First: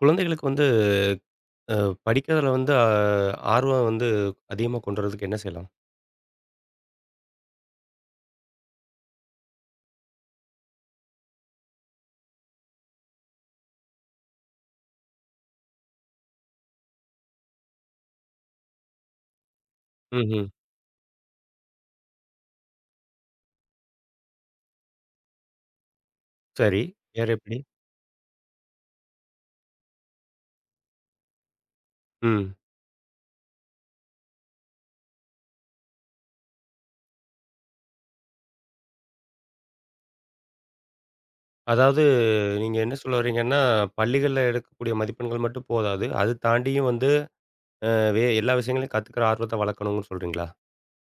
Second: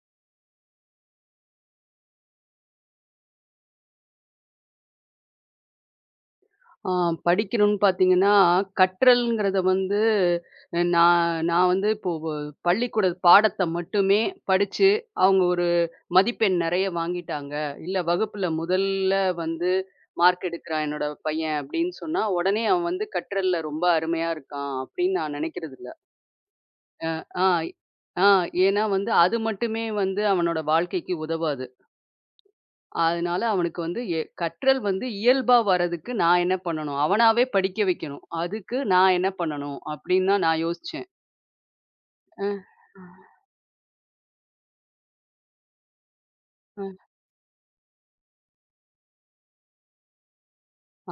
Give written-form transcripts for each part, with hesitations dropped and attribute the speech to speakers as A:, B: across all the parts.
A: குழந்தைகளுக்கு வந்து அ படிக்கிறதுல வந்து ஆர்வம் வந்து அதிகமா கொண்டு வரதுக்கு என்ன செய்யலாம்?
B: ஆ படிக்கணும்னு பார்த்தீங்கன்னா, கற்றல்ங்கிறத வந்து நான் நான் வந்து இப்போ பள்ளிக்கூட பாடத்த மட்டுமே படிச்சு, அவங்க ஒரு மதிப்பெண் நெறைய வாங்கிட்டாங்க. இல்ல வகுப்புல முதல்ல வந்து
A: ம்ஹ்ம்.
B: மார்க் எடுக்குறான் என்னோட பையன் அப்படின்னு சொன்னா, உடனே அவன் வந்து கற்றல்ல ரொம்ப அருமையா இருக்கான் அப்படின்னு நான் நெனைக்கிறதில்ல.
A: சரி.
B: அ
A: வேற
B: ஆ
A: எப்படி?
B: ஆ ஏன்னா வந்து அது மட்டுமே வந்து அவனோட வாழ்க்கைக்கு உதவாது.
A: ம்.
B: அதனால அவனுக்கு வந்து கற்றல் வந்து இயல்பா வரதுக்கு நான் என்ன பண்ணணும்? அவனாவே படிக்க வைக்கணும். அதுக்கு நான் என்ன பண்ணணும்? அப்படின்னு தான் நான் யோசிச்சேன்.
A: அதாவது
B: அ.
A: நீங்க என்ன சொல்ல வரீங்கன்னா, பள்ளிகள்ல எடுக்கக்கூடிய மதிப்பெண்கள் மட்டும் போதாது. அது
B: அ.
A: தாண்டியும் வந்து அ வே எல்லா விஷயங்களையும் கத்துக்கிற ஆர்வத்த வளர்க்கணும்னு சொல்றீங்களா?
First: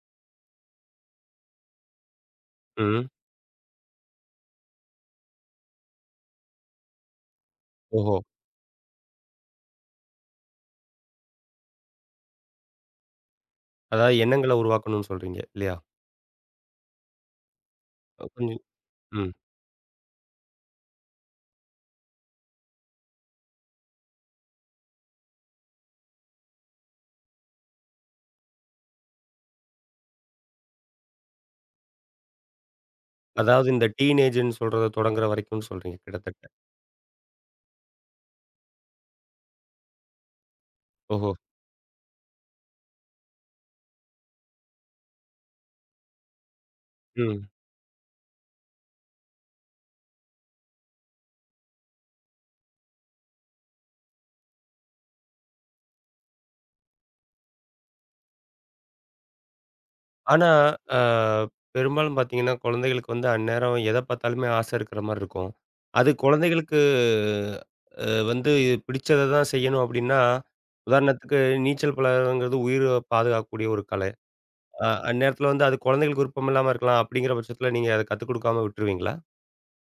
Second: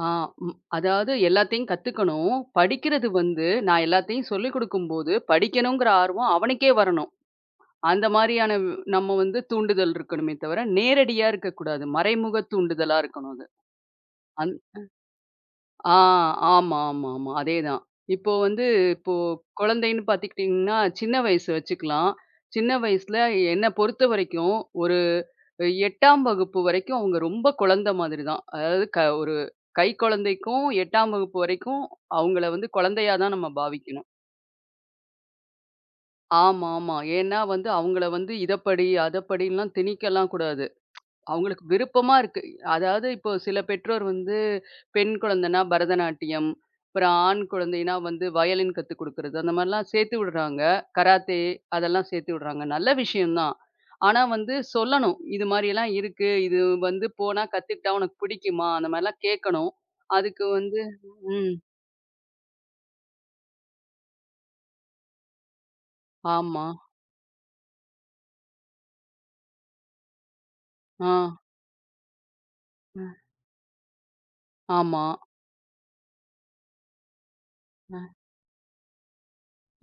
B: ஆ. ம். அதாவது எல்லாத்தையும் கத்துக்கணும்.
A: ம்.
B: படிக்கிறது வந்து நான் எல்லாத்தையும் சொல்லிக் குடுக்கும்போது, படிக்கணுங்கிற ஆர்வம் அவனுக்கே வரணும். அந்த
A: ஓஹோ!
B: மாரியான நம்ம வந்து தூண்டுதல் இருக்கணுமே தவிர, நேரடியா இருக்கக்கூடாது. மறைமுக தூண்டுதலா இருக்கணும் அது.
A: அதாவது எண்ணங்கள உருவாக்கணும்னு சொல்றீங்க இல்லையா?
B: ஆ, ஆமா, ஆமா, ஆமா. அதேதான். இப்போ
A: கொஞ்சம்
B: வந்து இப்போ
A: ம்.
B: குழந்தைன்னு பார்த்துக்கிட்டிங்கன்னா, சின்ன வயசு வச்சுக்கலாம். சின்ன வயசுல என்ன பொறுத்தவரைக்கும், ஒரு 8ஆம் வகுப்பு வரைக்கும் அவங்க ரொம்ப குழந்தை மாதிரி தான். அதாவது ஒரு கைக்குழந்தைக்கும் 8ஆம் வகுப்பு வரைக்கும் அவங்கள வந்து குழந்தையா தான் நம்ம
A: அதாவது இந்த
B: பாவிக்கணும்.
A: டீனேஜ்ன்னு சொல்றத தொடங்குற வரைக்கும்னு சொல்றீங்க கிட்டத்தட்ட.
B: ஆமாமா. ஏன்னா வந்து அவங்கள வந்து இத படி, அத படின்லாம் திணிக்கலாம் கூடாது.
A: ஓஹோ!
B: அவங்களுக்கு விருப்பமா இருக்கு. அதாவது இப்போ சில பெற்றோர் வந்து பெண் குழந்தைன்னா பரதநாட்டியம், அப்புறம் ஆண்
A: ம்.
B: குழந்தைன்னா வந்து வயலின் கத்துக் குடுக்குறது, அந்த மாரிலாம் சேர்த்து விடுறாங்க. கராத்தே அதெல்லாம் சேர்த்து விடுறாங்க. நல்ல விஷயம் தான். ஆனா வந்து சொல்லணும். இது மாரியெல்லாம் இருக்கு. இது வந்து போனா கத்துக்கிட்டா உனக்கு பிடிக்குமா? அந்த மாரிலாம் கேட்கணும். அதுக்கு
A: ஆனா,
B: வந்து
A: அ
B: ம்.
A: பெரும்பாலும் பார்த்தீங்கன்னா, குழந்தைகளுக்கு வந்து அந்நேரம் எத பார்த்தாலுமே ஆசை இருக்கிற மாரி இருக்கும். அது
B: ஆமா.
A: குழந்தைகளுக்கு வந்து பிடிச்சத தான் செய்யணும் அப்படின்னா,
B: ஆ.
A: உதாரணத்துக்கு நீச்சல் பழகுறதுங்கிறது உயிர
B: ம்.
A: பாதுகாக்கக்கூடிய ஒரு கலை.
B: ஆமா.
A: அந்நேரத்தில வந்து அது குழந்தைகளுக்கு விருப்பம் இல்லாம இருக்கலாம். அப்படிங்கிற பட்சத்தில நீங்க அத கத்துக் கொடுக்காம விட்டுருவீங்களா?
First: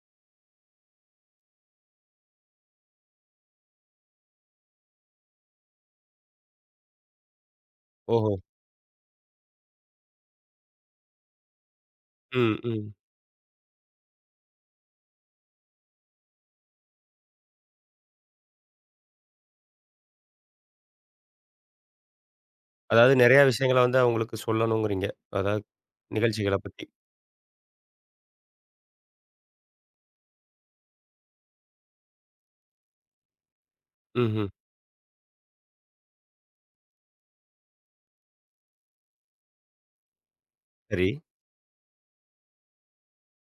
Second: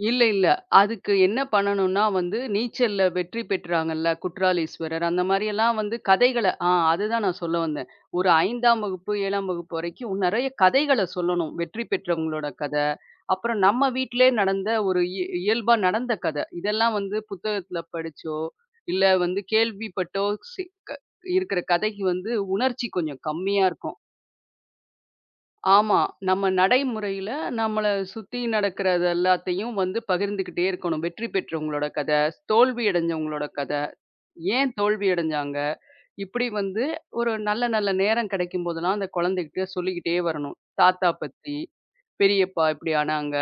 B: இல்ல, இல்ல. அதுக்கு என்ன பண்ணணும்னா வந்து, நீச்சல்ல வெற்றி பெற்றாங்கல்ல குற்றாலீஸ்வரர், அந்த மாரியெல்லாம் வந்து கதைகள அதுதான் நான் சொல்ல வந்தேன். ஒரு
A: ஓஹோ!
B: 5ஆம் வகுப்பு, 7ஆம் வகுப்பு வரைக்கும் நெறைய கதைகள சொல்லணும். வெற்றி பெற்றவங்களோட
A: ம்,
B: கத,
A: ம்.
B: அப்புறம் நம்ம வீட்டிலயே நடந்த ஒரு இயல்பா நடந்த கத. இதெல்லாம் வந்து புத்தகத்துல படிச்சோ, இல்ல வந்து கேள்விப்பட்டோ சி க இருக்கிற கதைக்கு வந்து உணர்ச்சி
A: அதாவது
B: கொஞ்சம்
A: நெறைய
B: கம்மியா
A: விஷயங்கள
B: இருக்கும்.
A: வந்து அவங்களுக்கு சொல்லணுங்கிறீங்க. அதாவது
B: ஆமா. நம்ம
A: நிகழ்ச்சிகள பத்தி.
B: நடைமுறையில நம்மள சுத்தி நடக்கிறது எல்லாத்தையும் வந்து பகிர்ந்துகிட்டே இருக்கணும். வெற்றி பெற்றவங்களோட கதை, தோல்வி அடைஞ்சவங்களோட கதை,
A: ம்ஹ்ம்.
B: ஏன் தோல்வி அடைஞ்சாங்க? இப்படி வந்து ஒரு நல்ல நல்ல நேரம் கிடைக்கும் போதெல்லாம் அந்த குழந்தைகிட்ட சொல்லிக்கிட்டே வரணும்.
A: சரி.
B: தாத்தா பத்தி, பெரியப்பா இப்படி ஆனாங்க.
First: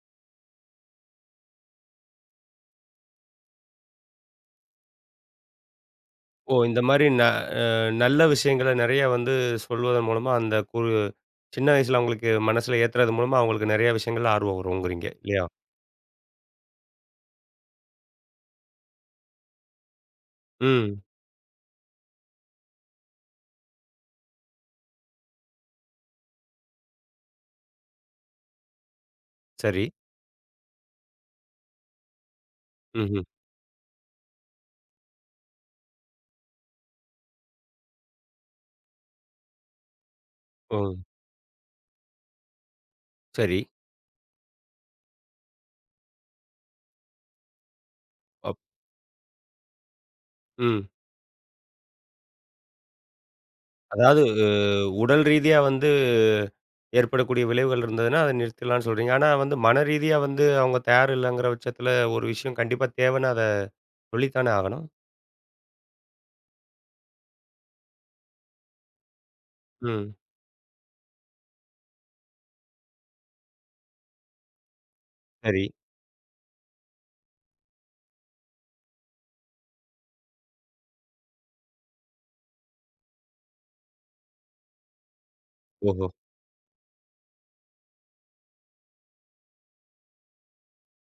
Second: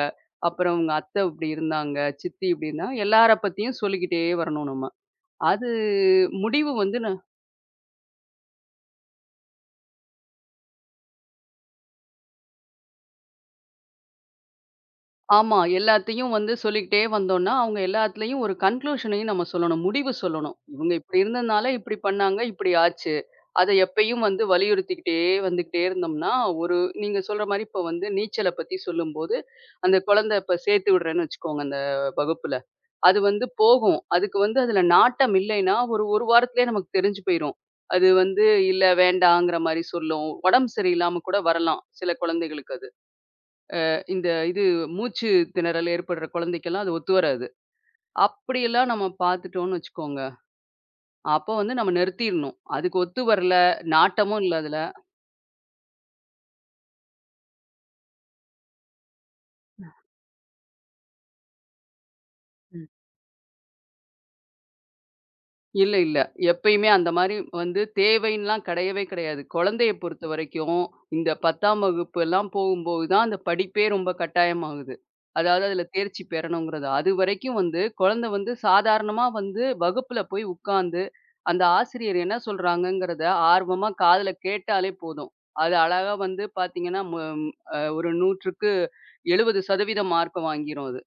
B: அப்புறம் உங்க அத்தை இப்படி இருந்தாங்க. சித்தி இப்படின்னா எல்லார பத்தியும் சொல்லிக்கிட்டே வரணும் நம்ம. அது
A: ஓ!
B: முடிவு
A: இந்த
B: வந்து
A: மாரி ந அ நல்ல விஷயங்கள நெறைய வந்து சொல்வதன் மூலமா அந்த சின்ன வயசுல அவங்களுக்கு மனசுல ஏத்துறது மூலமா அவங்களுக்கு நெறைய விஷயங்கள்ல ஆர்வம் வருங்கிறீங்க இல்லையா?
B: ஆமா. எல்லாத்தையும் வந்து சொல்லிக்கிட்டே வந்தோம்னா, அவங்க எல்லாத்துலயும் ஒரு கன்க்ளூஷனையும் நம்ம சொல்லணும். முடிவு சொல்லணும். இவங்க
A: ம்.
B: இப்படி இருந்ததுனால இப்படி பண்ணாங்க, இப்படி ஆச்சு. அத எப்பயும் வந்து வலியுறுத்திக்கிட்டே வந்துகிட்டே இருந்தோம்னா, ஒரு நீங்க சொல்ற மாரி இப்ப வந்து நீச்சல பத்தி சொல்லும்போது,
A: சரி.
B: அந்த குழந்தை இப்ப சேர்த்து விடுறேன்னு வச்சுக்கோங்க அந்த வகுப்புல. அது
A: ம்ஹ்ம்.
B: வந்து போகும். அதுக்கு வந்து அதுல நாட்டம் இல்லைன்னா, ஒரு 1 வாரத்திலேயே நமக்கு தெரிஞ்சு போயிரும். அது வந்து இல்ல வேண்டாங்கிற மாரி சொல்லும். உடம்பு
A: ஓ!
B: சரியில்லாம கூட வரலாம் சில குழந்தைகளுக்கு அது.
A: சரி.
B: இந்த மூச்சு திணறல் ஏற்படுற குழந்தைக்கெல்லாம் அது ஒத்து வராது.
A: அப்
B: அப்படியெல்லாம் நம்ம பார்த்துட்டோம்னு வச்சுக்கோங்க,
A: ம்.
B: அப்போ வந்து நம்ம நிறுத்திரணும். அதுக்கு ஒத்து வரல,
A: அதாவது
B: நாட்டமும் இல்ல அதுல.
A: உடல் ரீதியா வந்து ஏற்படக்கூடிய விளைவுகள் இருந்ததுன்னா, அத நிறுத்திடலாம்னு சொல்றீங்க. ஆனா வந்து மன ரீதியா வந்து அவங்க தயார் இல்லங்கிற பட்சத்துல ஒரு விஷயம் கண்டிப்பா தேவைன்னா அத சொல்லித்தானே ஆகணும்.
B: இல்ல, இல்ல. எப்பயுமே அந்த மாரி வந்து தேவைன்லாம் கிடையவே கிடையாது. குழந்தைய
A: ம்.
B: பொறுத்தவரைக்கும், இந்த 10ஆம் வகுப்புலாம் போகும்போது தான் அந்த படிப்பே ரொம்ப கட்டாயமாகுது.
A: சரி.
B: அதாவது அதில தேர்ச்சி பெறணுங்கிறது. அதுவரைக்கும் வந்து குழந்தை வந்து சாதாரணமா வந்து வகுப்புல போய் உட்காந்து, அந்த ஆசிரியர் என்ன சொல்றாங்கங்கிறத ஆர்வமா காதுல கேட்டாலே போதும். அது
A: ஓஹோ!
B: அழகா வந்து பார்த்தீங்கன்னா, மு அ ஒரு 100க்கு 70% மார்க்க வாங்கிரும் அது.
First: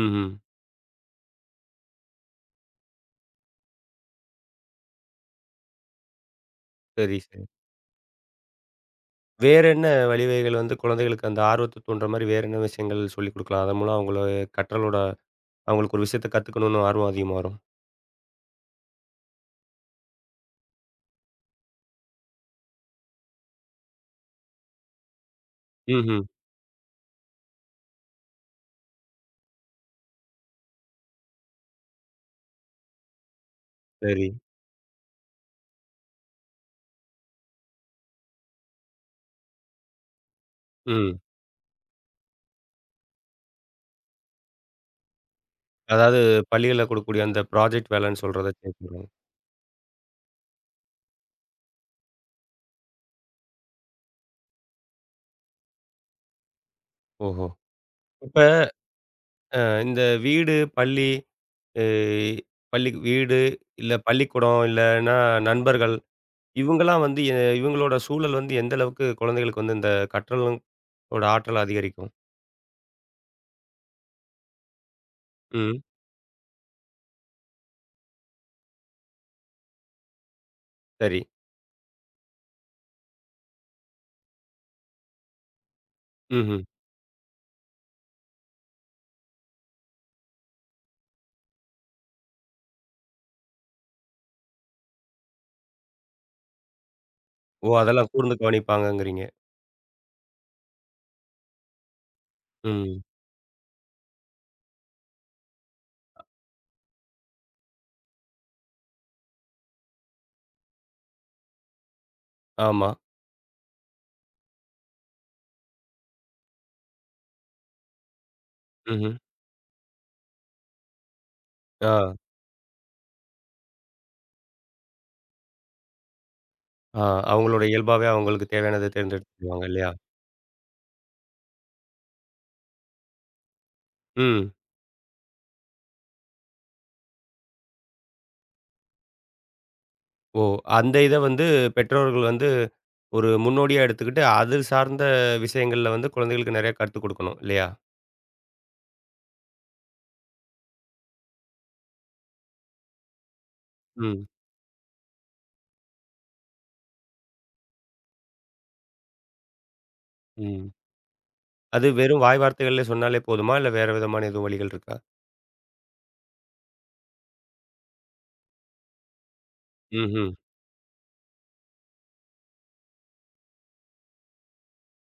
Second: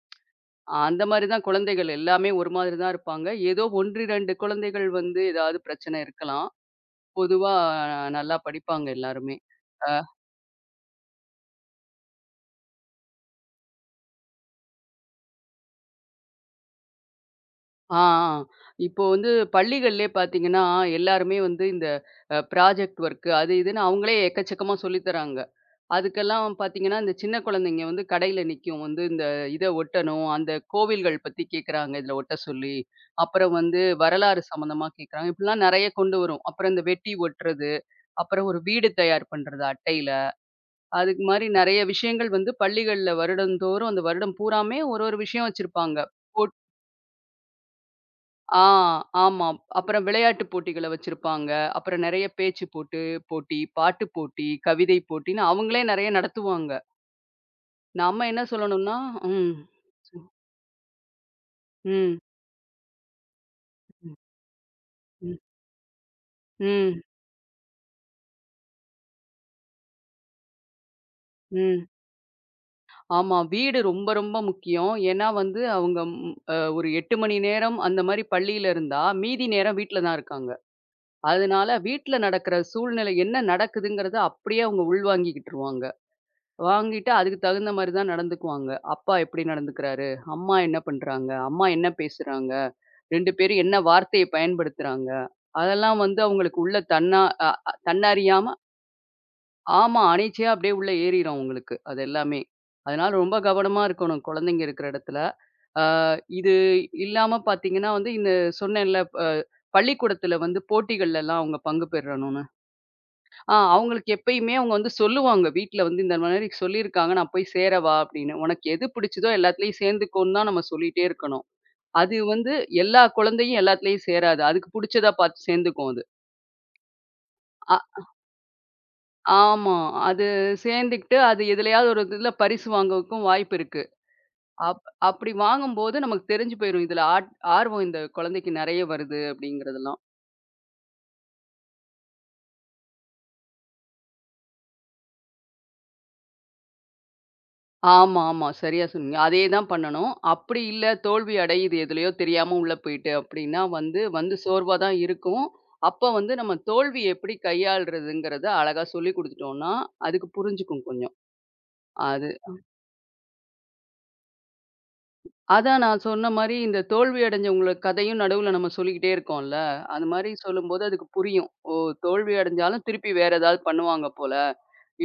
A: ம்ஹ்ம்.
B: அந்த மாரி தான் குழந்தைகள் எல்லாமே ஒரு மாதிரி தான் இருப்பாங்க. ஏதோ 1, 2 குழந்தைகள் வந்து ஏதாவது பிரச்சனை இருக்கலாம்.
A: சரி, சரி.
B: பொதுவா நல்லா படிப்பாங்க எல்லாருமே.
A: வேற என்ன
B: அ
A: வழிவகைகள் வந்து குழந்தைகளுக்கு அந்த ஆர்வத்த தூண்டுற மாரி வேற என்ன விஷயங்கள் சொல்லிக் குடுக்கலாம்? அதன் மூலம் அவங்கள கற்றலோட அவங்களுக்கு ஒரு விஷயத்த கத்துக்கணும்னு ஆர்வம் அதிகமா வரும்.
B: ஆ, ஆ. இப்போ வந்து பள்ளிகள்லயே பார்த்தீங்கன்னா, எல்லாருமே வந்து இந்த ப்ராஜெக்ட் ஒர்க் அது இதுன்னு அவங்களே எக்கச்சக்கமா சொல்லித் தராங்க.
A: ம்ஹ்ம்.
B: அதுக்கெல்லாம் பார்த்தீங்கன்னா, இந்த சின்ன குழந்தைங்க வந்து கடையில நிக்கும். வந்து இந்த இத ஒட்டணும், அந்த கோவில்கள் பத்தி கேட்கறாங்க இதில ஒட்ட சொல்லி. அப்புறம் வந்து
A: சரி.
B: வரலாறு சம்மந்தமா கேட்கறாங்க. இப்படிலாம் நெறைய கொண்டு வரும். அப்புறம் இந்த வெட்டி ஒட்டுறது. அப்புறம் ஒரு வீடு தயார் பண்றது அட்டையில.
A: ம்.
B: அதுக்கு மாரி நெறைய விஷயங்கள் வந்து பள்ளிகள்ல வருடந்தோறும் அந்த வருடம் பூராமே ஒரு ஒரு விஷயம் வச்சிருப்பாங்க.
A: அதாவது
B: போட்
A: பள்ளிகள்ல கொடுக்கக்கூடிய அந்த ப்ராஜெக்ட் வேலைன்னு சொல்றத
B: ஆ
A: கேட்கிறேன்.
B: ஆமா. அப்புறம் விளையாட்டு போட்டிகள வச்சிருப்பாங்க. அப்புறம் நெறைய பேச்சு போட்டி, பாட்டு போட்டி, கவிதை போட்டின்னு அவங்களே நெறைய நடத்துவாங்க.
A: ஓஹோ!
B: நம்ம
A: இப்ப
B: என்ன சொல்லணும்னா ம்,
A: அ இந்த வீடு, பள்ளி, அ
B: ம்,
A: பள்ளி வீடு, இல்ல
B: ம்,
A: பள்ளிக்கூடம், இல்லன்னா
B: ம்,
A: நண்பர்கள்,
B: ம்,
A: இவங்கலாம் வந்து இவங்களோட சூழல் வந்து எந்த அளவுக்கு குழந்தைகளுக்கு வந்து இந்த கற்றலும் ஓட ஆற்றல்
B: ம்.
A: அதிகரிக்கும்?
B: ஆமா. வீடு ரொம்ப ரொம்ப முக்கியம். ஏன்னா வந்து
A: ம்.
B: அவங்க ம் அ ஒரு 8 மணி நேரம் அந்த மாரி பள்ளியில இருந்தா, மீதி நேரம் வீட்ல தான் இருக்காங்க.
A: சரி.
B: அதனால வீட்ல நடக்கிற சூழ்நிலை என்ன நடக்குதுங்கிறத அப்படியே அவங்க உள்வாங்கிக்கிட்டுருவாங்க.
A: ம்ஹ்ம்.
B: வாங்கிட்டு அதுக்கு தகுந்த மாரி தான் நடந்துக்குவாங்க. அப்பா எப்படி நடந்துக்கிறாரு? அம்மா என்ன பண்றாங்க? அம்மா என்ன பேசுறாங்க? 2 பேரும் என்ன வார்த்தைய பயன்படுத்துறாங்க? அதெல்லாம் வந்து அவங்களுக்கு உள்ள தன்னா அ
A: ஓ!
B: அ
A: அதெல்லாம் கூர்ந்து
B: தன்னறியாம
A: கவனிப்பாங்கங்கிறீங்க.
B: ஆமா, அனிச்சையா அப்படியே உள்ள ஏறிரும் அவங்களுக்கு. அது எல்லாமே.
A: ம்.
B: அதனால ரொம்ப கவனமா இருக்கணும் குழந்தைங்க இருக்கிற இடத்துல. ஆ இது இல்லாம பார்த்தீங்கன்னா வந்து இந்த சொன்னேன்ல, பள்ளிக்கூடத்துல வந்து போட்டிகள்லலாம் அவங்க பங்கு பெறணும்.
A: ஆமா.
B: அவங்களுக்கு எப்பயுமே அவங்க வந்து சொல்லுவாங்க. வீட்ல வந்து இந்த மாதிரி சொல்லியிருக்காங்க. நான் போய் சேரவா? அப்படின்னு. உனக்கு எது
A: ம்ஹ்ம்.
B: பிடிச்சதோ எல்லாத்துலயும் சேர்ந்துக்கோன்னு தான் நம்ம சொல்லிட்டே இருக்கணும்.
A: ஆ,
B: அது வந்து எல்லா குழந்தையும் எல்லாத்துலயும் சேராது. அதுக்கு புடிச்சதா பார்த்து சேர்ந்துக்கும் அது.
A: ஆ. அவங்களோட
B: அ
A: இயல்பாவே அவங்களுக்கு தேவையானத தேர்ந்தெடுத்துக்குவாங்க
B: ஆமா.
A: இல்லையா?
B: அது சேர்ந்துக்கிட்டு அது எதுலயாவது ஒரு இதுல பரிசு வாங்கக்கும் வாய்ப்பு இருக்கு.
A: ம்.
B: அப் அப்படி வாங்கும்போது நமக்கு தெரிஞ்சு போயிரும். இதுல ஆர்வம் இந்த குழந்தைக்கு நெறைய வருது அப்படிங்கிறதெல்லாம்.
A: ஓ! அந்த இத வந்து பெற்றோர்கள் வந்து ஒரு முன்னோடியா எடுத்துக்கிட்டு, அது சார்ந்த விஷயங்கள்ல வந்து குழந்தைகளுக்கு நெறைய கத்துக் குடுக்கணும் இல்லையா?
B: ஆமா, ஆமா. சரியா சொன்னீங்க. அதே தான் பண்ணணும். அப்படி இல்ல தோல்வி அடையுது எதுலயோ தெரியாம உள்ள போயிட்டு அப்படின்னா வந்து,
A: ம்,
B: வந்து சோர்வா தான் இருக்கும். அப்ப வந்து நம்ம தோல்விய எப்படி கையாள்றதுங்கிறத அழகா சொல்லிக் குடுத்துட்டோம்னா, அதுக்கு
A: ம்.
B: புரிஞ்சுக்கும் கொஞ்சம்.
A: அது வெறும்
B: அது
A: வாய் வார்த்தைகள்ல சொன்னாலே போதுமா? இல்ல வேற விதமான எதுவும் வழிகள் இருக்கா?
B: அதான் நான் சொன்ன மாரி இந்த தோல்வி அடைஞ்சவங்கள கதையும் நடுவுல நம்ம சொல்லிக்கிட்டே இருக்கோம்ல. அது
A: ம்ஹ்ம்.
B: மாரி சொல்லும்போது அதுக்கு புரியும். ஓ! தோல்வி அடைஞ்சாலும் திருப்பி வேற ஏதாவது பண்ணுவாங்க போல.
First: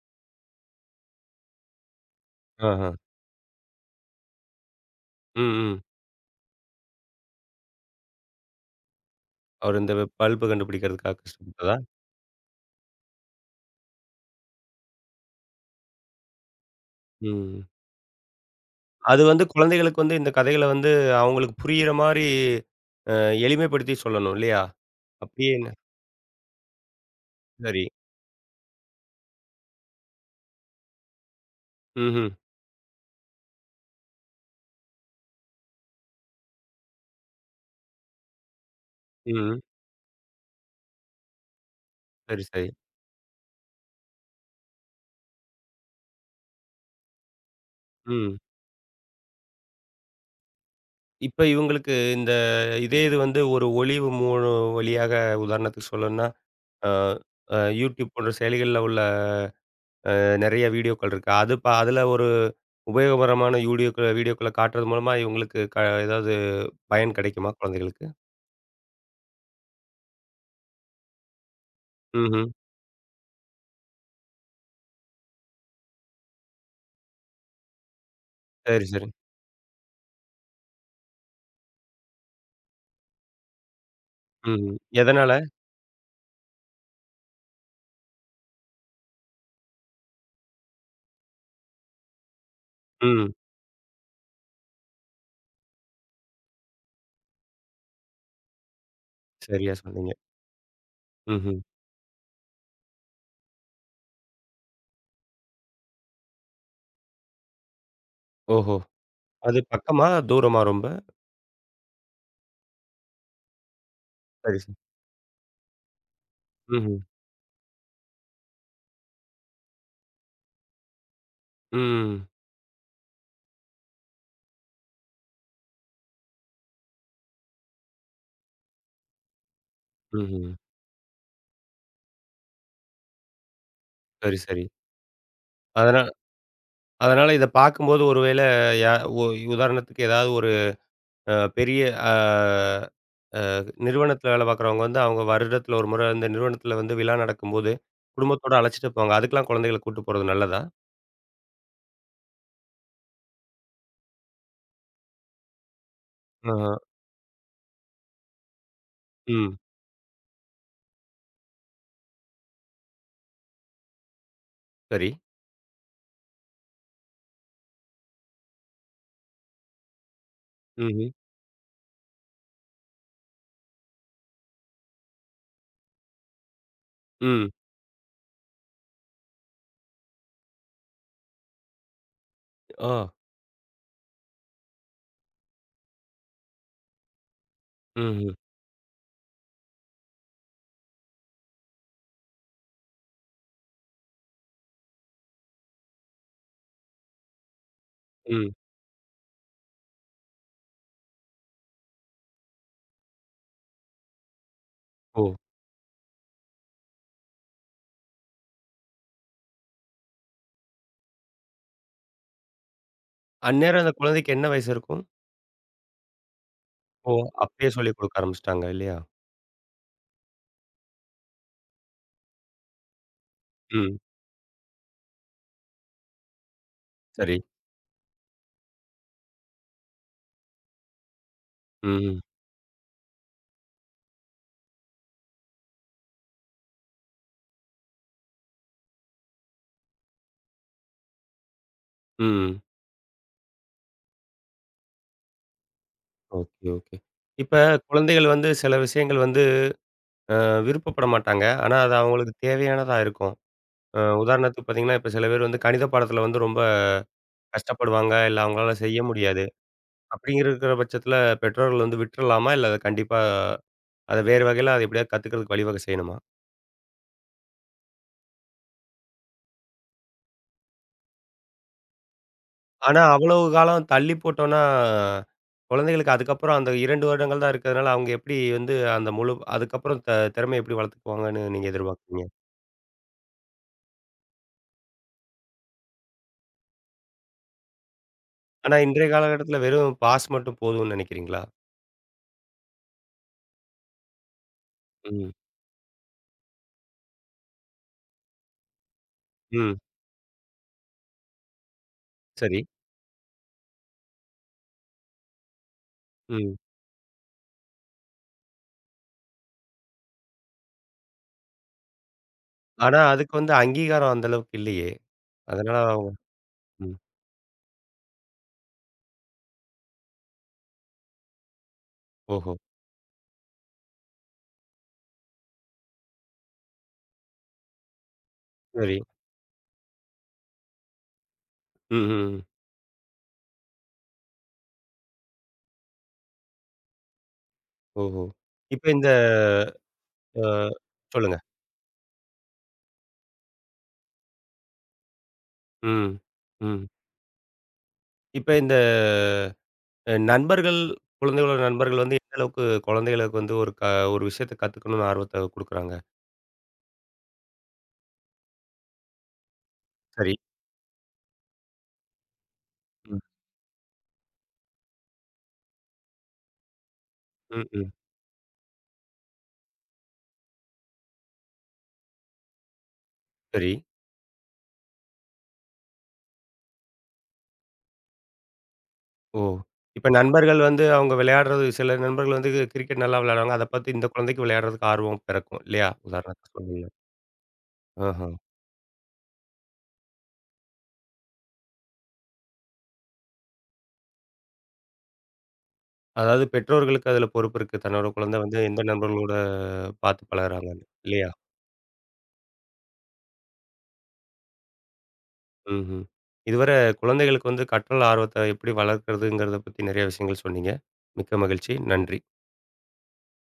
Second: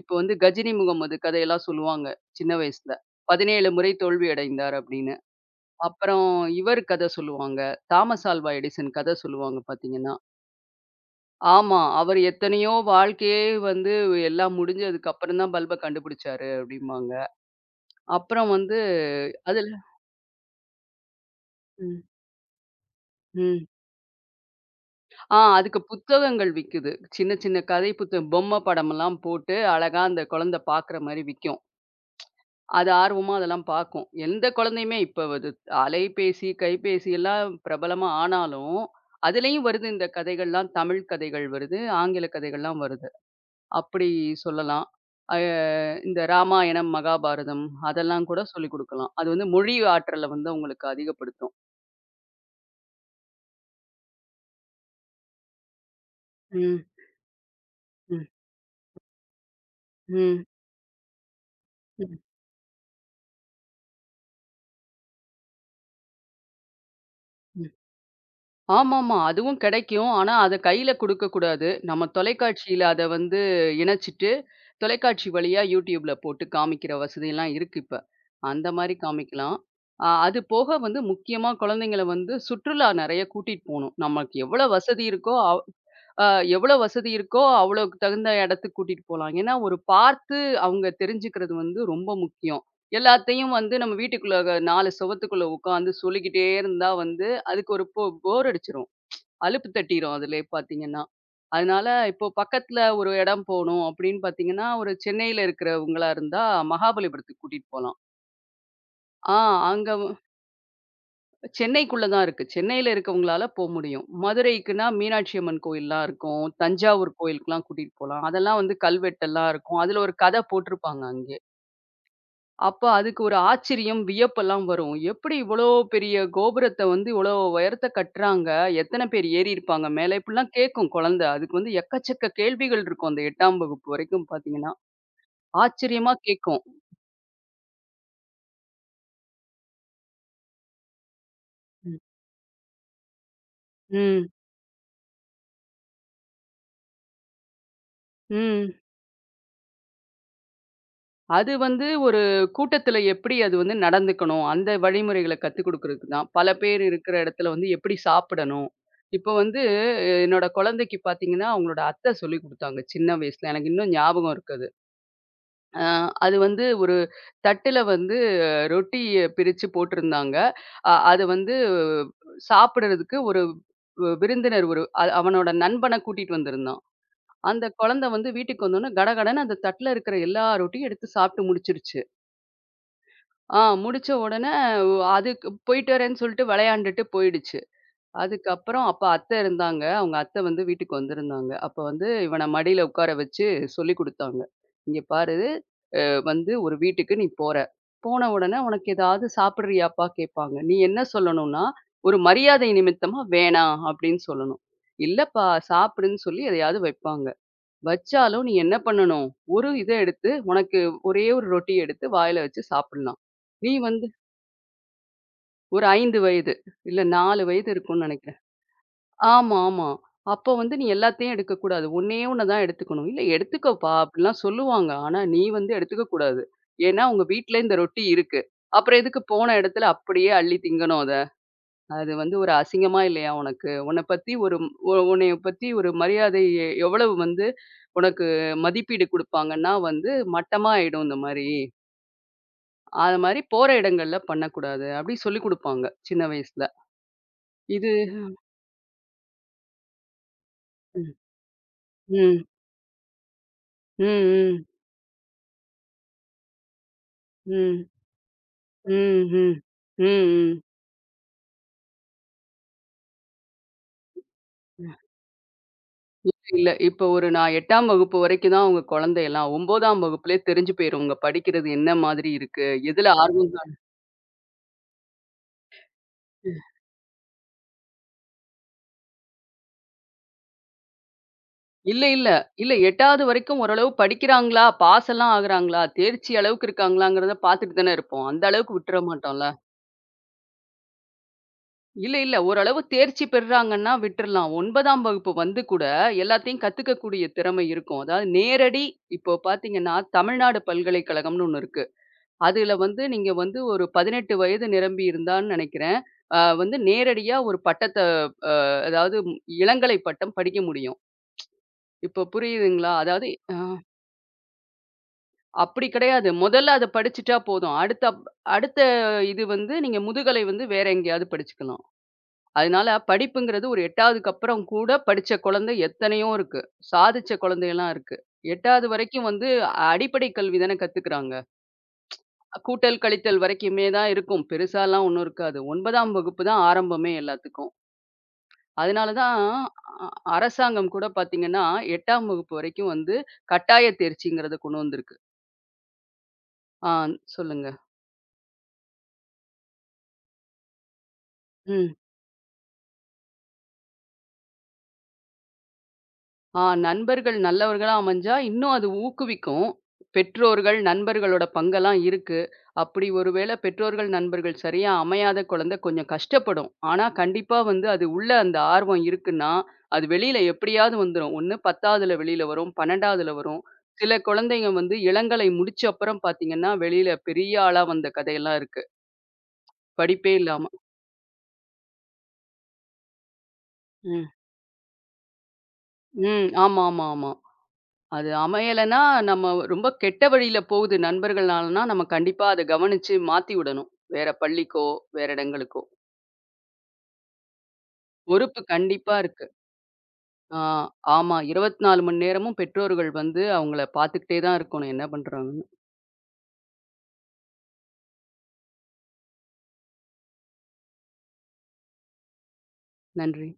B: இப்ப வந்து கஜினி முகமது கதையெல்லாம் சொல்லுவாங்க, சின்ன
A: ஆஹா.
B: வயசுல. 17 முறை தோல்வி அடைந்தார் அப்படின்னு.
A: ம், ம்.
B: அப்புறம் இவர் கதை சொல்லுவாங்க. தாமஸ் ஆல்வா எடிசன் கதை சொல்லுவாங்க
A: அவர் இந்த
B: பார்த்தீங்கன்னா.
A: பல்பு கண்டுபிடிக்கிறதுக்காக கஷ்டப்பட்டதா?
B: ஆமா, அவரு எத்தனையோ வாழ்க்கையே வந்து எல்லாம் முடிஞ்சதுக்கு அப்புறம் தான் பல்ப கண்டுபிடிச்சாரு அப்டிம்பாங்க.
A: ம்.
B: அப்புறம் வந்து
A: அது வந்து
B: அதுல
A: குழந்தைகளுக்கு வந்து இந்த கதைகள வந்து அவங்களுக்கு புரியிற
B: ம்.
A: மாரி அ
B: ம்.
A: எளிமைப்படுத்தி சொல்லணும் இல்லையா? அப்படியே என்ன?
B: அதுக்கு புத்தகங்கள் விக்குது. சின்ன சின்ன
A: சரி.
B: கதை புத்தகம் பொம்மை படமெல்லாம் போட்டு அழகா அந்த குழந்தை பார்க்குற மாரி விக்கும்.
A: ம்ஹ்ம்.
B: அது ஆர்வமா அதெல்லாம் பார்க்கும். எந்த குழந்தையுமே இப்ப அது அலைபேசி, கைபேசி எல்லாம் பிரபலமா ஆனாலும்,
A: ம். ம்
B: அதுலயும் வருது இந்த கதைகள்லாம் தமிழ் கதைகள் வருது, ஆங்கில
A: சரி, சரி.
B: கதைகள்லாம் வருது. அப்படி சொல்லலாம். அ இந்த ராமாயணம், மகாபாரதம் அதெல்லாம்
A: ம்.
B: கூட சொல்லிக் குடுக்கலாம். அது வந்து மொழி ஆற்றல வந்து அவங்களுக்கு
A: இப்ப
B: அதிகப்படுத்தும்.
A: இவங்களுக்கு இந்த இதே இது வந்து ஒரு ஒளிவு மூணு வழியாக உதாரணத்துக்கு சொல்லணும்னா,
B: ம்,
A: அ அ YouTube
B: ம்,
A: போன்ற செயலிகள்ல உள்ள
B: ம்,
A: நெறைய வீடியோக்கள் இருக்கு. அது அதில
B: ம், ம்.
A: ஒரு உபயோகபரமான வீடியோக்கள வீடியோக்கள காட்டுறது மூலமா இவங்களுக்கு ஏதாவது பயன் கிடைக்குமா குழந்தைகளுக்கு?
B: ஆமாமா. அதுவும் கெடைக்கும். ஆனா, அத கையில குடுக்கக்கூடாது. நம்ம
A: ம்ஹ்ம்.
B: தொலைக்காட்சியில அத வந்து இணைச்சிட்டு, தொலைக்காட்சி வழியா YouTubeல போட்டு காமிக்கிற வசதியெல்லாம் இருக்கு இப்ப. அந்த
A: சரி,
B: மாரி
A: சரி.
B: காமிக்கலாம். அது போக வந்து முக்கியமா குழந்தைங்கள வந்து சுற்றுலா நெறைய கூட்டிட்டு போணும். நமக்கு எவ்வளோ
A: ம்ஹ்ம்.
B: வசதி
A: எதனால?
B: இருக்கோ அவ் அ எவ்வளோ வசதி இருக்கோ அவ்வளோக்கு தகுந்த இடத்துக்கு கூட்டிட்டு போலாம். ஏன்னா, ஒரு பார்த்து அவங்க தெரிஞ்சுக்கிறது வந்து ரொம்ப முக்கியம்.
A: ம்.
B: எல்லாத்தையும் வந்து நம்ம வீட்டுக்குள்ள 4 சுவத்துக்குள்ள உட்காந்து சொல்லிக்கிட்டே இருந்தா வந்து அதுக்கு ஒரு போர் அடிச்சிரும். அலுப்பு
A: சரியா சொன்னீங்க.
B: தட்டிரும் அதிலயே பார்த்தீங்கன்னா.
A: ம்ஹ்ம்.
B: அதனால இப்போ பக்கத்துல ஒரு இடம் போணும் அப்படின்னு பார்த்தீங்கன்னா, ஒரு சென்னையில இருக்கிறவங்களா இருந்தா மகாபலிபுரத்துக்கு கூட்டிட்டு போலாம்.
A: ஓஹோ!
B: ஆ
A: அது
B: அங்க
A: பக்கமா? தூரமா ரொம்ப?
B: சென்னைக்குள்ள தான் இருக்கு. சென்னையில இருக்கவங்களால போ முடியும்.
A: சரி, சரி.
B: மதுரைக்குன்னா மீனாட்சி அம்மன் கோயில்லாம் இருக்கும்.
A: ம்ஹ்ம்.
B: தஞ்சாவூர் கோயிலுக்குலாம் கூட்டிட்டு போலாம். அதெல்லாம் வந்து கல்வெட்டெல்லாம் இருக்கும். அதுல ஒரு கதை போட்டிருப்பாங்க அங்கே.
A: ம்.
B: அப்ப அதுக்கு ஒரு ஆச்சரியம், வியப்பெல்லாம் வரும். எப்படி இவ்வளோ பெரிய கோபுரத்த வந்து இவ்வளோ உயரத்த கட்டுறாங்க? எத்தன பேர் ஏறியிருப்பாங்க மேல?
A: ம்ஹ்ம்.
B: இப்படிலாம் கேட்கும் குழந்தை. அதுக்கு வந்து எக்கச்சக்க கேள்விகள் இருக்கும். அந்த 8ஆம் வகுப்பு வரைக்கும்
A: சரி, சரி.
B: பார்த்தீங்கன்னா,
A: அதனா
B: ஆச்சரியமா கேட்கும்.
A: அதனால இத பார்க்கும்போது ஒருவேள யா ஒ உதாரணத்துக்கு ஏதாவது ஒரு பெரிய
B: ம்.
A: அ
B: ம்.
A: நிறுவனத்தில வேலை பார்க்குறவங்க வந்து, அவங்க வருடத்தில ஒரு முறை இந்த நிறுவனத்தில வந்து விழா நடக்கும்போது, குடும்பத்தோட
B: ம்.
A: அழைச்சிட்டு போவாங்க. அதுக்கெல்லாம் குழந்தைகள கூட்டு போறது நல்லதா?
B: அது வந்து ஒரு கூட்டத்துல எப்படி அது வந்து நடந்துக்கணும்? அந்த வழிமுறைகள கத்துக் குடுக்குறதுக்கு தான். பல
A: ஆஹா.
B: பேர் இருக்கிற இடத்துல வந்து எப்படி சாப்பிடணும்? இப்போ
A: ம்.
B: வந்து என்னோட குழந்தைக்கு பார்த்தீங்கன்னா, அவங்களோட அத்தை சொல்லிக் குடுத்தாங்க சின்ன வயசுல. எனக்கு இன்னும் ஞாபகம் இருக்கு அது.
A: சரி.
B: அ அது வந்து ஒரு தட்டுல வந்து ரொட்டிய பிரிச்சு போட்டிருந்தாங்க.
A: ம்ஹ்ம்.
B: அது வந்து சாப்பிடுறதுக்கு ஒரு விருந்தினர் ஒரு அவனோட நண்பன கூட்டிட்டு வந்திருந்தான்.
A: ம்.
B: அந்த குழந்தை வந்து வீட்டுக்கு வந்தோனே கடகடன்னு அந்த தட்டுல இருக்கிற எல்லா ரொட்டியும் எடுத்து சாப்பிட்டு முடிச்சிருச்சு.
A: ஆ.
B: முடிச்ச உடனே அதுக்கு போயிட்டு வரேன்னு சொல்லிட்டு விளையாண்டுட்டு போயிடுச்சு.
A: ம்ஹ்ம்.
B: அதுக்கப்புறம் அப்ப அத்தை இருந்தாங்க. அவங்க அத்தை வந்து வீட்டுக்கு வந்திருந்தாங்க. அப்ப வந்து இவன மடியில உட்கார வச்சு சொல்லிக் குடுத்தாங்க. "இங்க பாரு, அ வந்து ஒரு வீட்டுக்கு நீ போற. போன
A: ம்.
B: உடனே உனக்கு ஏதாவது சாப்பிடுறியாப்பா?" கேட்பாங்க. நீ என்ன சொல்லணும்னா, ஒரு மரியாதை நிமித்தமா "வேணாம்" அப்படின்னு சொல்லணும்.
A: ஓ!
B: "இல்லப்பா சாப்பிடுன்னு" சொல்லி எதையாவது வைப்பாங்க. வச்சாலும் நீ என்ன பண்ணணும், ஒரு இத எடுத்து உனக்கு ஒரே ஒரு ரொட்டிய எடுத்து வாயில வச்சு சாப்பிடலாம். நீ
A: அந்நேரம் அந்த
B: வந்து
A: குழந்தைக்கு என்ன வயசு இருக்கும்?
B: ஒரு 5 வயது, இல்ல
A: ஓ!
B: 4
A: அப்பயே
B: வயது
A: சொல்லிக்
B: இருக்கும்னு
A: கொடுக்க
B: நெனைக்கிறேன்.
A: ஆரம்பிச்சுட்டாங்க இல்லையா?
B: ஆமா, ஆமா. அப்போ வந்து நீ எல்லாத்தையும் எடுக்கக்கூடாது. ஒண்ணே ஒண்ண தான் எடுத்துக்கணும். "இல்ல எடுத்துக்கப்பா"
A: ம்.
B: அப்படிலாம் சொல்லுவாங்க. ஆனா நீ வந்து எடுத்துக்கக்கூடாது. ஏன்னா உங்க
A: சரி.
B: வீட்ல இந்த ரொட்டி இருக்கு. அப்புறம் எதுக்கு போன இடத்துல அப்படியே அள்ளி திங்கணும் அத? அது
A: ம்.
B: வந்து ஒரு அசிங்கமா இல்லையா உனக்கு? உன்ன பத்தி ஒரு உன்னைய பத்தி ஒரு மரியாதை எவ்வளவு வந்து உனக்கு மதிப்பீடு குடுப்பாங்கன்னா வந்து மட்டமா ஆயிடும் இந்த மாரி.
A: ம்.
B: அது மாரி போற இடங்கள்ல பண்ணக்கூடாது. அப்படி சொல்லிக் குடுப்பாங்க சின்ன வயசுல.
A: Okay, okay. இப்ப
B: இது
A: குழந்தைகள் வந்து சில விஷயங்கள் வந்து விருப்பப்பட
B: ம்.
A: மாட்டாங்க. ஆனா, அது அவங்களுக்கு
B: ம்.
A: தேவையானதா இருக்கும்.
B: ம். ம்.
A: உதாரணத்துக்கு பார்த்தீங்கன்னா, இப்ப சில பேர் வந்து கணித பாடத்தில வந்து ரொம்ப
B: ம்.
A: கஷ்டப்படுவாங்க. இல்ல அவங்களால செய்ய
B: ம்,
A: முடியாது.
B: ம். ம்,
A: அப்படிங்கிற
B: ம்.
A: இருக்கிற பட்சத்தில பெற்றோர்கள் வந்து விட்டுறலாமா? இல்ல அத கண்டிப்பா அத வேறு வகையில அத எப்படியாவது கத்துக்கிறதுக்கு வழிவகை செய்யணுமா?
B: இல்ல, இல்ல. இப்போ ஒரு நான் 8ஆம் வகுப்பு வரைக்கும் தான் உங்க குழந்தையெல்லாம். 9ஆம் வகுப்புலயே தெரிஞ்சு போயிரும். உங்க படிக்கிறது என்ன மாதிரி இருக்கு?
A: ஆனா
B: எதுல
A: அவ்வளவு
B: ஆர்வம்
A: காலம் தள்ளி போட்டோம்னா, குழந்தைகளுக்கு அதுக்கப்புறம் அந்த 2 வருடங்கள் தான் இருக்கிறதுனால, அவங்க எப்படி வந்து அந்த முழு அதுக்கப்புறம் திறமைய எப்படி வளர்த்துக்குவாங்கன்னு நீங்க
B: இல்ல,
A: எதிர்பார்க்குறீங்க?
B: இல்ல. இல்ல 8வது வரைக்கும் ஓரளவு படிக்கிறாங்களா? பாஸ் எல்லாம் ஆகுறாங்களா? தேர்ச்சி அளவுக்கு இருக்காங்களாங்கிறத பார்த்துட்டு தானே இருப்போம். அந்த
A: ஆனா
B: அளவுக்கு விட்டுற
A: இன்றைய
B: மாட்டோம்ல.
A: காலகட்டத்தில வெறும் பாஸ் மட்டும் போதும்னு நினைக்கிறீங்களா?
B: இல்ல, இல்ல. ஓரளவு தேர்ச்சி பெறுறாங்கன்னா விட்டுறலாம். 9ஆம்
A: ம்.
B: வகுப்பு வந்து கூட எல்லாத்தையும் கத்துக்கக்கூடிய திறமை இருக்கும். அதாவது நேரடி இப்போ
A: ம்.
B: பார்த்தீங்கன்னா, தமிழ்நாடு பல்கலைக்கழகம்னு ஒண்ணு இருக்கு.
A: சரி.
B: அதுல வந்து நீங்க வந்து ஒரு 18 வயது நிரம்பி இருந்தான்னு நினைக்கிறேன்.
A: ம்.
B: வந்து நேரடியா ஒரு பட்டத்த அ அதாவது இளங்கலை பட்டம் படிக்க முடியும். இப்ப புரியுதுங்களா?
A: ஆனா
B: அதாவது
A: அதுக்கு வந்து
B: அ
A: அங்கீகாரம் அந்த அளவுக்கு இல்லையே! அதனால
B: அப்படி
A: அவங்க
B: கிடையாது. முதல்ல அத
A: ம்.
B: படிச்சுட்டா போதும். அடுத்த இது வந்து நீங்க முதுகலை வந்து வேற எங்கேயாவது படிச்சுக்கலாம்.
A: ஓஹோ!
B: அதனால படிப்புங்கிறது ஒரு 8வதுக்கு அப்புறம் கூட படிச்ச குழந்தை எத்தனையோ இருக்கு. சாதிச்ச குழந்தையெல்லாம் இருக்கு. 8வது
A: சரி.
B: வரைக்கும் வந்து அடிப்படை கல்வி தானே கத்துக்கிறாங்க.
A: ம், ம். ம்.
B: கூட்டல், கழித்தல் வரைக்குமே தான் இருக்கும். பெருசாலாம் ஒண்ணும் இருக்காது. 9ஆம் வகுப்பு தான் ஆரம்பமே எல்லாத்துக்கும்.
A: ஓஹோ! இப்ப இந்த
B: அதனால தான் அ
A: அ
B: அரசாங்கம் கூட
A: சொல்லுங்க.
B: பார்த்தீங்கன்னா, 8ஆம் வகுப்பு வரைக்கும் வந்து கட்டாய தேர்ச்சிங்கிறத கொண்டு வந்திருக்கு.
A: ம். ம்.
B: ஆ சொல்லுங்க.
A: இப்ப இந்த நண்பர்கள், குழந்தைகளோட
B: ம்.
A: நண்பர்கள் வந்து எந்த அளவுக்கு குழந்தைகளுக்கு வந்து ஒரு ஒரு விஷயத்த கத்துக்கணும்னு ஆர்வத்த குடுக்குறாங்க?
B: ஆ நண்பர்கள் நல்லவர்களா அமைஞ்சா இன்னும் அது ஊக்குவிக்கும்.
A: சரி.
B: பெற்றோர்கள், நண்பர்களோட பங்கெல்லாம் இருக்கு. அப்படி
A: ம்.
B: ஒருவேளை பெற்றோர்கள், நண்பர்கள் சரியா அமையாத குழந்தை கொஞ்சம் கஷ்டப்படும். ஆனா கண்டிப்பா
A: ம்,
B: வந்து
A: ம்.
B: அது உள்ள அந்த ஆர்வம் இருக்குன்னா, அது வெளியில எப்படியாவது வந்துரும். ஒண்ணு 10வதுல வெளியில வரும், 12வதுல வரும்.
A: சரி.
B: சில குழந்தைங்க வந்து இளங்கலை முடிச்ச அப்புறம் பார்த்தீங்கன்னா, வெளியில பெரிய ஆளா வந்த கதையெல்லாம் இருக்கு.
A: ஓ! இப்ப
B: படிப்பே
A: நண்பர்கள்
B: இல்லாம.
A: வந்து அவங்க விளையாடுறது சில நண்பர்கள் வந்து கிரிக்கெட் நல்லா விளையாடுவாங்க. அத பார்த்து இந்த
B: ம்.
A: குழந்தைக்கு விளையாடுறதுக்கு ஆர்வம் பிறக்கும் இல்லையா?
B: ம்.
A: உதாரணத்துக்கு
B: ஆமா,
A: சொன்னீங்க.
B: ஆமா, ஆமா.
A: ஆஹா.
B: அது அமையலன்னா, நம்ம ரொம்ப கெட்ட வழியில போகுது நண்பர்கள்னாலன்னா, நம்ம கண்டிப்பா அத கவனிச்சு மாத்தி விடணும். வேற பள்ளிக்கோ, வேற இடங்களுக்கோ.
A: அதாவது பெற்றோர்களுக்கு அதுல பொறுப்பு இருக்கு. தன்னோட குழந்தை வந்து
B: பொறுப்பு
A: எந்த
B: கண்டிப்பா
A: நண்பர்களோட
B: இருக்கு.
A: பார்த்து
B: ஆ,
A: பழகுறாங்கன்னு இல்லையா?
B: ஆமா. 24 மணி நேரமும் பெற்றோர்கள் வந்து அவங்கள பார்த்துக்கிட்டே தான் இருக்கணும். என்ன பண்றாங்கன்னு.
A: ம்ஹ்ம். இதுவரை குழந்தைகளுக்கு வந்து கற்றல் ஆர்வத்த எப்படி வளர்க்கிறதுங்கிறத பத்தி நெறைய விஷயங்கள் சொன்னீங்க. மிக்க மகிழ்ச்சி. நன்றி.
B: நன்றி.